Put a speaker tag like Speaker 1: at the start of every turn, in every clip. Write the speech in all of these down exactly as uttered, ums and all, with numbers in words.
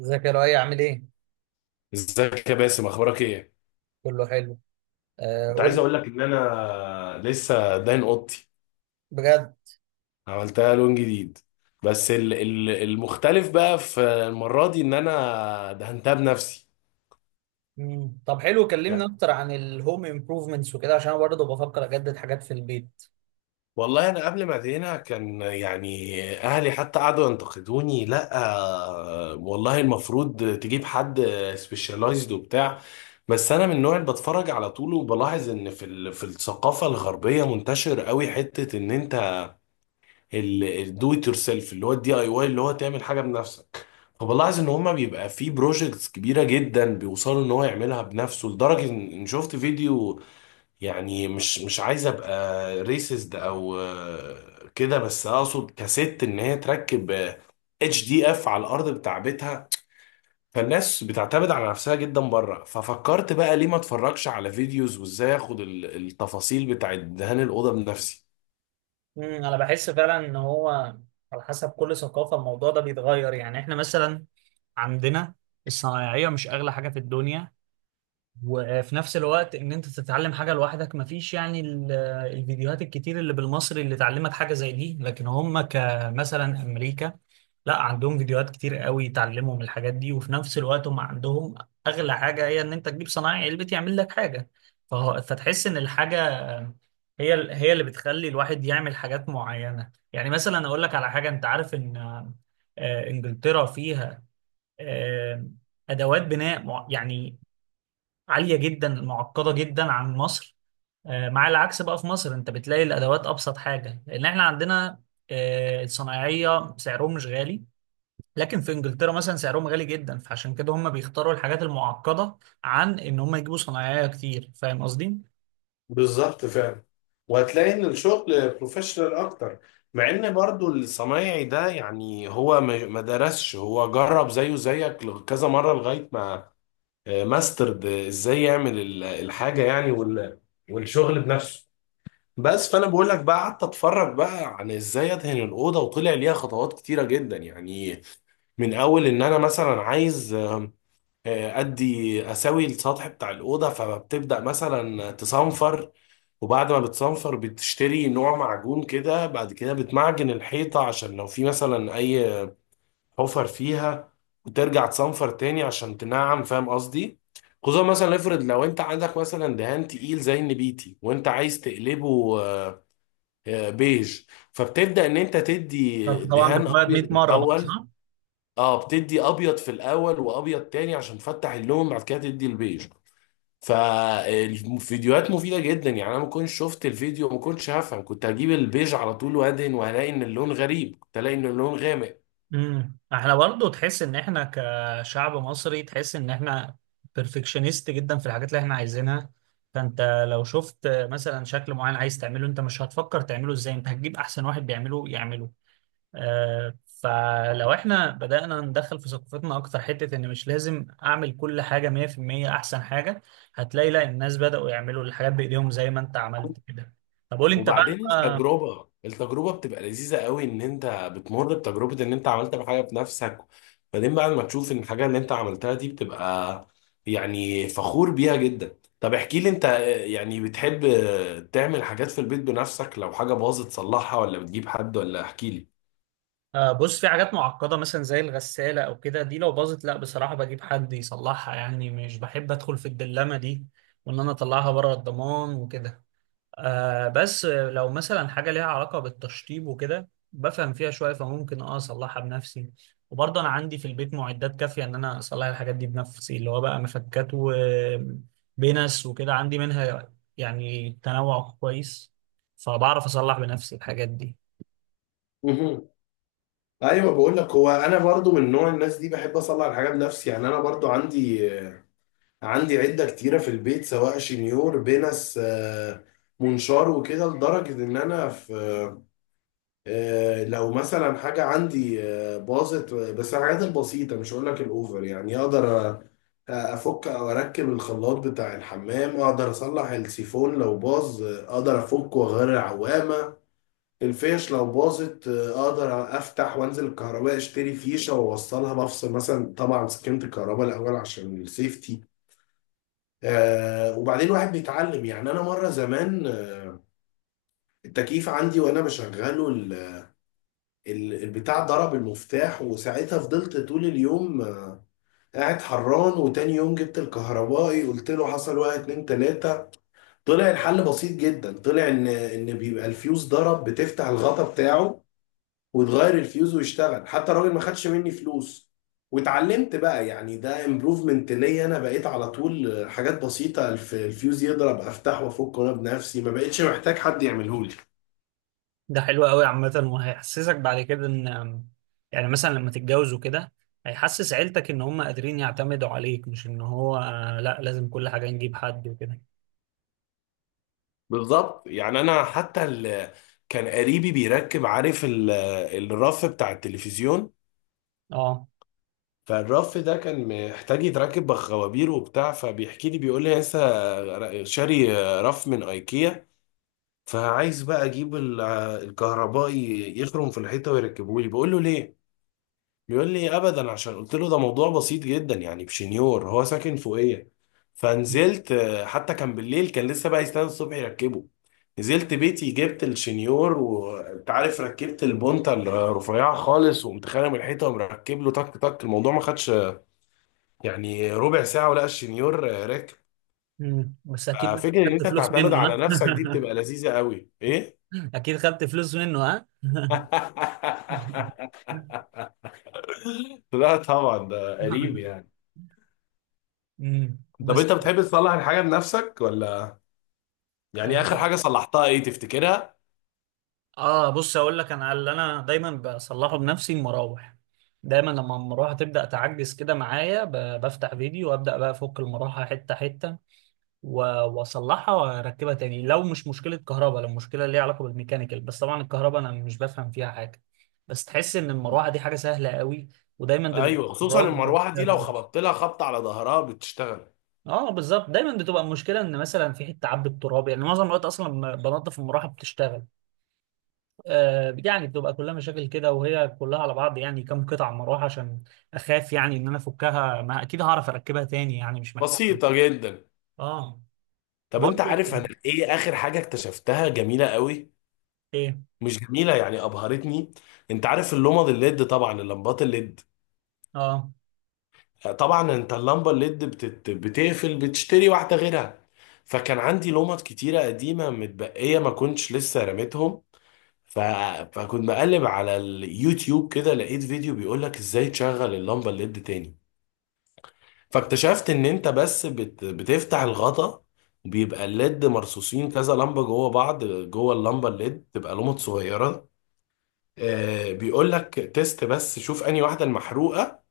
Speaker 1: ازيك يا لؤي، عامل ايه؟
Speaker 2: ازيك يا باسم؟ اخبارك ايه؟
Speaker 1: كله حلو. آه،
Speaker 2: كنت عايز
Speaker 1: قول.
Speaker 2: اقول لك ان انا لسه داين اوضتي.
Speaker 1: بجد؟
Speaker 2: عملتها لون جديد. بس ال- ال- المختلف بقى في المره دي ان انا دهنتها بنفسي.
Speaker 1: مم. طب حلو، كلمني
Speaker 2: يعني
Speaker 1: اكتر عن الهوم امبروفمنتس وكده، عشان انا برضه بفكر اجدد حاجات في البيت.
Speaker 2: والله انا قبل ما ادهنها كان يعني اهلي حتى قعدوا ينتقدوني، لا. آه، والله المفروض تجيب حد سبيشالايزد وبتاع. بس انا من النوع اللي بتفرج على طول، وبلاحظ ان في ال- في الثقافه الغربيه منتشر قوي حته ان انت الدو ات يور سيلف، اللي هو الدي اي واي، اللي هو تعمل حاجه بنفسك. فبلاحظ ان هما بيبقى في بروجكتس كبيره جدا بيوصلوا ان هو يعملها بنفسه، لدرجه ان إن شفت فيديو. يعني مش مش عايز ابقى ريسست او آه، كده، بس اقصد كست ان هي تركب اتش دي اف على الارض بتاع بيتها. فالناس بتعتمد على نفسها جدا بره. ففكرت بقى ليه ما اتفرجش على فيديوز، وازاي اخد ال- التفاصيل بتاعت دهان الاوضه بنفسي.
Speaker 1: مم. انا بحس فعلا ان هو على حسب كل ثقافة الموضوع ده بيتغير. يعني احنا مثلا عندنا الصنايعية مش اغلى حاجة في الدنيا، وفي نفس الوقت ان انت تتعلم حاجه لوحدك مفيش، يعني ال- الفيديوهات الكتير اللي بالمصري اللي تعلمك حاجه زي دي. لكن هم كمثلا امريكا، لا، عندهم فيديوهات كتير قوي تعلمهم الحاجات دي، وفي نفس الوقت هم عندهم اغلى حاجه، هي ان انت تجيب صنايعي علبة يعمل لك حاجه. فهو- فتحس ان الحاجه هي ال- هي اللي بتخلي الواحد يعمل حاجات معينه. يعني مثلا اقول لك على حاجه، انت عارف ان آه، انجلترا فيها آه، ادوات بناء مع- يعني عالية جدا، معقدة جدا عن مصر. آه، مع العكس بقى، في مصر انت بتلاقي الادوات ابسط حاجة، لان احنا عندنا آه، الصنايعية سعرهم مش غالي. لكن في انجلترا مثلا سعرهم غالي جدا، فعشان كده هم بيختاروا الحاجات المعقدة عن ان هم يجيبوا صنايعية كتير. فاهم قصدي؟
Speaker 2: بالظبط، فعلا. وهتلاقي ان الشغل بروفيشنال اكتر، مع ان برضو الصنايعي ده يعني هو ما ما درسش، هو جرب زيه زيك لغ- كذا مرة لغاية ما آه، ماسترد آه، ازاي يعمل ال- الحاجة يعني وال- والشغل بنفسه. بس فانا بقول لك بقى، قعدت اتفرج بقى عن ازاي ادهن الاوضه، وطلع ليها خطوات كتيره جدا يعني. من اول ان انا مثلا عايز آه، آه، ادي اسوي السطح بتاع الاوضه، فبتبدا مثلا تصنفر. وبعد ما بتصنفر بتشتري نوع معجون كده، بعد كده بتمعجن الحيطة عشان لو في مثلا أي حفر فيها، وترجع تصنفر تاني عشان تنعم، فاهم قصدي؟ خصوصا مثلا افرض لو انت عندك مثلا دهان تقيل زي النبيتي وانت عايز تقلبه آه، آه، بيج. فبتبدأ ان انت
Speaker 1: فأنت
Speaker 2: تدي
Speaker 1: طبعا
Speaker 2: دهان
Speaker 1: بتبيض
Speaker 2: ابيض
Speaker 1: مية مرة بقى،
Speaker 2: الاول.
Speaker 1: صح؟
Speaker 2: اه، بتدي ابيض في الاول، وابيض تاني عشان تفتح اللون، بعد كده تدي البيج. فالفيديوهات مفيدة جدا. يعني انا ما كنتش شفت الفيديو، ما كنتش هفهم، كنت هجيب البيج على طول وادهن وهلاقي ان اللون غريب، كنت الاقي ان اللون غامق.
Speaker 1: امم احنا برضو، تحس ان احنا كشعب مصري، تحس ان احنا بيرفكشنست جدا في الحاجات اللي احنا عايزينها. فانت لو شفت مثلا شكل معين عايز تعمله، انت مش هتفكر تعمله ازاي، انت هتجيب احسن واحد بيعمله يعمله. آه فلو احنا بدأنا ندخل في ثقافتنا اكتر حتة ان مش لازم اعمل كل حاجة مية في المية احسن حاجة، هتلاقي لا، الناس بدأوا يعملوا الحاجات بايديهم زي ما انت عملت كده. طب قول لي انت
Speaker 2: وبعدين
Speaker 1: بقى.
Speaker 2: التجربة التجربة بتبقى لذيذة قوي، ان انت بتمر بتجربة ان انت عملت حاجة بنفسك. بعدين بعد ما تشوف ان الحاجة اللي انت عملتها دي، بتبقى يعني فخور بيها جدا. طب احكي لي انت، يعني بتحب تعمل حاجات في البيت بنفسك؟ لو حاجة باظت تصلحها ولا بتجيب حد؟ ولا احكي
Speaker 1: آه، بص، في حاجات معقدة مثلا زي الغسالة أو كده، دي لو باظت لا بصراحة بجيب حد يصلحها، يعني مش بحب أدخل في الدلمة دي، وإن أنا أطلعها بره الضمان وكده. آه بس لو مثلا حاجة ليها علاقة بالتشطيب وكده بفهم فيها شوية، فممكن أه أصلحها بنفسي. وبرضه أنا عندي في البيت معدات كافية إن أنا أصلح الحاجات دي بنفسي، اللي هو بقى مفكات وبنس وكده، عندي منها يعني تنوع كويس، فبعرف أصلح بنفسي الحاجات دي.
Speaker 2: لي. ايوه، بقول لك هو انا برضو من نوع الناس دي، بحب اصلح الحاجه بنفسي. يعني انا برضو عندي عندي عده كتيره في البيت، سواء شنيور، بنس، آه، منشار وكده، لدرجه ان انا في آه، لو مثلا حاجه عندي آه، باظت، بس الحاجات البسيطه، مش هقول لك الاوفر، يعني اقدر أ- افك او اركب الخلاط بتاع الحمام. اقدر اصلح السيفون لو باظ، آه، اقدر افكه واغير العوامه. الفيش لو باظت، آه، اقدر افتح وانزل الكهرباء، اشتري فيشه واوصلها بفصل مثلا، طبعا سكنت الكهرباء الاول عشان السيفتي. آه وبعدين واحد بيتعلم، يعني انا مره زمان آه، التكييف عندي وانا بشغله ال- ال- البتاع ضرب المفتاح، وساعتها فضلت طول اليوم آه، قاعد حران. وتاني يوم جبت الكهربائي، قلت له حصل واحد اتنين تلاته. طلع الحل بسيط جدا، طلع ان ان بيبقى الفيوز ضرب، بتفتح الغطا بتاعه وتغير الفيوز ويشتغل. حتى الراجل ما خدش مني فلوس. واتعلمت بقى، يعني ده امبروفمنت ليا. انا بقيت على طول حاجات بسيطة، الف- الفيوز يضرب افتح وافك انا بنفسي، ما بقتش محتاج حد يعمله لي.
Speaker 1: ده حلو قوي عامة، وهيحسسك بعد كده ان، يعني مثلا لما تتجوز وكده، هيحسس عيلتك ان هم قادرين يعتمدوا عليك، مش ان هو آه، لا لازم كل حاجة نجيب حد وكده.
Speaker 2: بالظبط، يعني انا حتى ال... كان قريبي بيركب، عارف ال... الرف بتاع التلفزيون.
Speaker 1: اه.
Speaker 2: فالرف ده كان محتاج يتركب بخوابير وبتاع، فبيحكي لي بيقول لي لسه شاري رف من ايكيا. فعايز بقى اجيب ال- الكهربائي يخرم في الحيطه ويركبه لي، بقول له ليه؟ بيقول لي ابدا، عشان قلت له ده موضوع بسيط جدا يعني بشنيور، هو ساكن فوقيه. فنزلت، آه، حتى كان بالليل، كان لسه بقى يستنى الصبح يركبه. نزلت بيتي، جبت الشنيور، وانت عارف ركبت البونتا الرفيعه خالص، وقمت خارم الحيطه ومركب له تك تك. الموضوع ما خدش آه، يعني ربع ساعه ولا الشنيور آه، راكب.
Speaker 1: مم. بس اكيد بقى
Speaker 2: ففكره ان
Speaker 1: خدت
Speaker 2: انت
Speaker 1: فلوس
Speaker 2: تعتمد
Speaker 1: منه،
Speaker 2: على نفسك دي
Speaker 1: ها؟
Speaker 2: بتبقى لذيذه قوي، ايه.
Speaker 1: اكيد خدت فلوس منه، ها؟
Speaker 2: لا طبعا، ده قريب يعني.
Speaker 1: مم.
Speaker 2: طب
Speaker 1: بس.
Speaker 2: انت بتحب تصلح الحاجه بنفسك ولا؟ يعني اخر حاجه صلحتها ايه تفتكرها؟
Speaker 1: اه بص، اقول لك، انا اللي انا دايما بصلحه بنفسي المراوح. دايما لما المروحه تبدا تعجز كده معايا، ب- بفتح فيديو وابدا بقى افك المروحه حته حته و- واصلحها واركبها تاني. لو مش مشكله كهرباء، لو مشكله ليها علاقه بالميكانيكال، بس طبعا الكهرباء انا مش بفهم فيها حاجه. بس تحس ان المروحه دي حاجه سهله قوي، ودايما بن-
Speaker 2: ايوه، خصوصا
Speaker 1: الراجل بياخد
Speaker 2: المروحه دي
Speaker 1: فيها
Speaker 2: لو
Speaker 1: فلوس.
Speaker 2: خبطت لها خبطه على ظهرها بتشتغل.
Speaker 1: اه بالظبط، دايما بتبقى المشكله ان مثلا في حته عبت تراب، يعني معظم الوقت اصلا لما بنضف المروحه بتشتغل. آه يعني بتبقى كلها مشاكل كده، وهي كلها على بعض يعني كم قطعه مروحه. عشان اخاف يعني ان انا افكها، ما اكيد هعرف اركبها تاني، يعني مش محتاج.
Speaker 2: بسيطه جدا.
Speaker 1: اه.
Speaker 2: طب انت
Speaker 1: برضو.
Speaker 2: عارف انا ايه اخر حاجه اكتشفتها جميله قوي؟
Speaker 1: ايه.
Speaker 2: مش جميله، يعني ابهرتني. انت عارف اللمض الليد، طبعا اللمبات الليد.
Speaker 1: اه.
Speaker 2: طبعا انت اللمبه الليد بتت... بتقفل، بتشتري واحده غيرها. فكان عندي لمض كتيره قديمه متبقيه، ما كنتش لسه رميتهم. ف... فكنت بقلب على اليوتيوب كده، لقيت فيديو بيقول لك ازاي تشغل اللمبه الليد تاني. فاكتشفت ان انت بس بت... بتفتح الغطا، بيبقى الليد مرصوصين كذا لمبه جوه بعض، جوه اللمبه الليد تبقى لمبة صغيره. آه بيقول لك تيست بس، شوف انهي واحده المحروقه.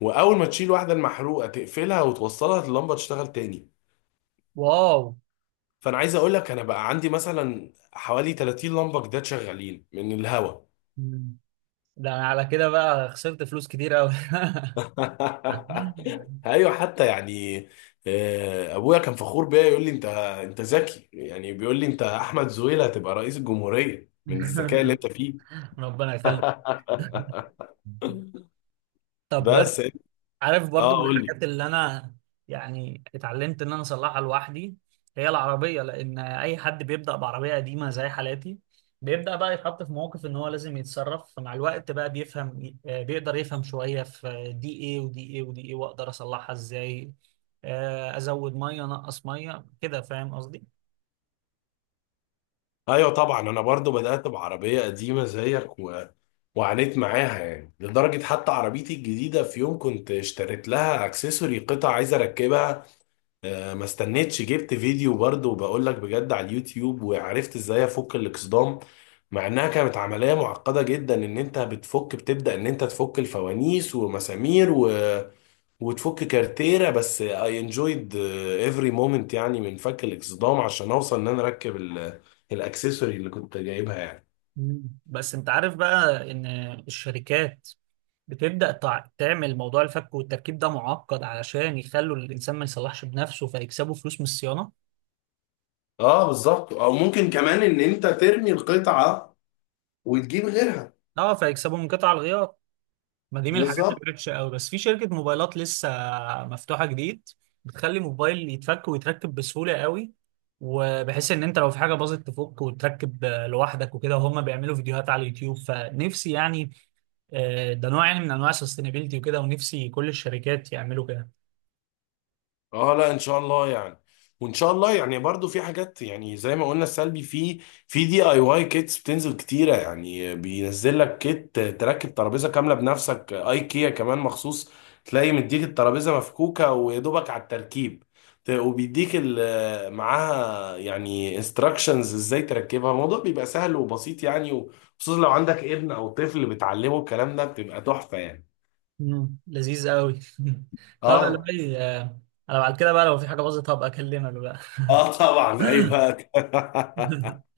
Speaker 2: واول ما تشيل واحده المحروقه تقفلها وتوصلها، اللمبه تشتغل تاني.
Speaker 1: واو.
Speaker 2: فانا عايز اقول لك انا بقى عندي مثلا حوالي تلاتين لمبه جداد شغالين من الهوا.
Speaker 1: مم. ده انا على كده بقى خسرت فلوس كتير قوي.
Speaker 2: ايوه، حتى يعني آه، ابويا كان فخور بيا يقول لي انت انت ذكي، يعني بيقول لي انت احمد زويل، هتبقى رئيس الجمهوريه من الذكاء اللي انت فيه.
Speaker 1: ربنا يخليك. طب،
Speaker 2: بس.
Speaker 1: عارف برضو
Speaker 2: اه
Speaker 1: من
Speaker 2: قول لي.
Speaker 1: الحاجات اللي انا يعني اتعلمت ان انا اصلحها لوحدي، هي العربيه. لان اي حد بيبدا بعربيه قديمه زي حالاتي بيبدا بقى يتحط في موقف ان هو لازم يتصرف، فمع الوقت بقى بيفهم، آه، بيقدر يفهم شويه في دي ايه ودي ايه ودي ايه، واقدر اصلحها ازاي، آه، ازود ميه، انقص ميه كده. فاهم قصدي؟
Speaker 2: ايوه طبعا، انا برضو بدات بعربيه قديمه زيك و... وعانيت معاها يعني. لدرجه حتى عربيتي الجديده في يوم كنت اشتريت لها اكسسوري قطع عايز اركبها. آه، ما استنيتش، جبت فيديو برضه، وبقول لك بجد على اليوتيوب، وعرفت ازاي افك الاكسدام. مع انها كانت عملية معقدة جدا، ان انت بتفك، بتبدأ ان انت تفك الفوانيس ومسامير و... وتفك كارتيرة. بس I enjoyed آه، every moment، يعني من فك الاكسدام عشان اوصل ان انا اركب ال... الاكسسوري اللي كنت جايبها يعني.
Speaker 1: مم. بس انت عارف بقى ان الشركات بتبدأ تع- تعمل موضوع الفك والتركيب ده معقد علشان يخلوا الانسان ما يصلحش بنفسه، فيكسبوا فلوس من الصيانة.
Speaker 2: اه بالظبط، او ممكن كمان ان انت ترمي القطعة وتجيب غيرها.
Speaker 1: اه، فيكسبوا من قطع الغيار، ما دي من الحاجات
Speaker 2: بالظبط.
Speaker 1: اللي وحشة قوي. بس في شركة موبايلات لسه مفتوحة جديد بتخلي موبايل يتفك ويتركب بسهولة قوي، وبحيث ان انت لو في حاجة باظت تفك وتركب لوحدك وكده، وهم بيعملوا فيديوهات على اليوتيوب. فنفسي يعني آه، ده نوع يعني من انواع السستينابيلتي وكده، ونفسي كل الشركات يعملوا كده.
Speaker 2: اه، لا ان شاء الله يعني. وان شاء الله يعني برضو في حاجات يعني زي ما قلنا السلبي في في دي اي واي كيتس بتنزل كتيره، يعني بينزل لك كيت تركب ترابيزه كامله بنفسك، ايكيا كمان مخصوص تلاقي مديك الترابيزه مفكوكه ويا دوبك على التركيب. ت- وبيديك ال- معاها يعني انستراكشنز ازاي تركبها، الموضوع بيبقى سهل وبسيط يعني، وخصوصا لو عندك ابن او طفل بتعلمه الكلام ده بتبقى تحفه يعني.
Speaker 1: مم. لذيذ قوي. طب يا
Speaker 2: اه.
Speaker 1: لؤي، آه، انا بعد كده بقى لو في حاجه باظت هبقى اكلمك بقى.
Speaker 2: اه طبعا، ايوه.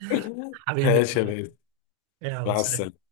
Speaker 1: حبيبي يا
Speaker 2: ماشي يا
Speaker 1: معلم.
Speaker 2: بيه.
Speaker 1: يلا
Speaker 2: مع
Speaker 1: سلام.
Speaker 2: السلامة.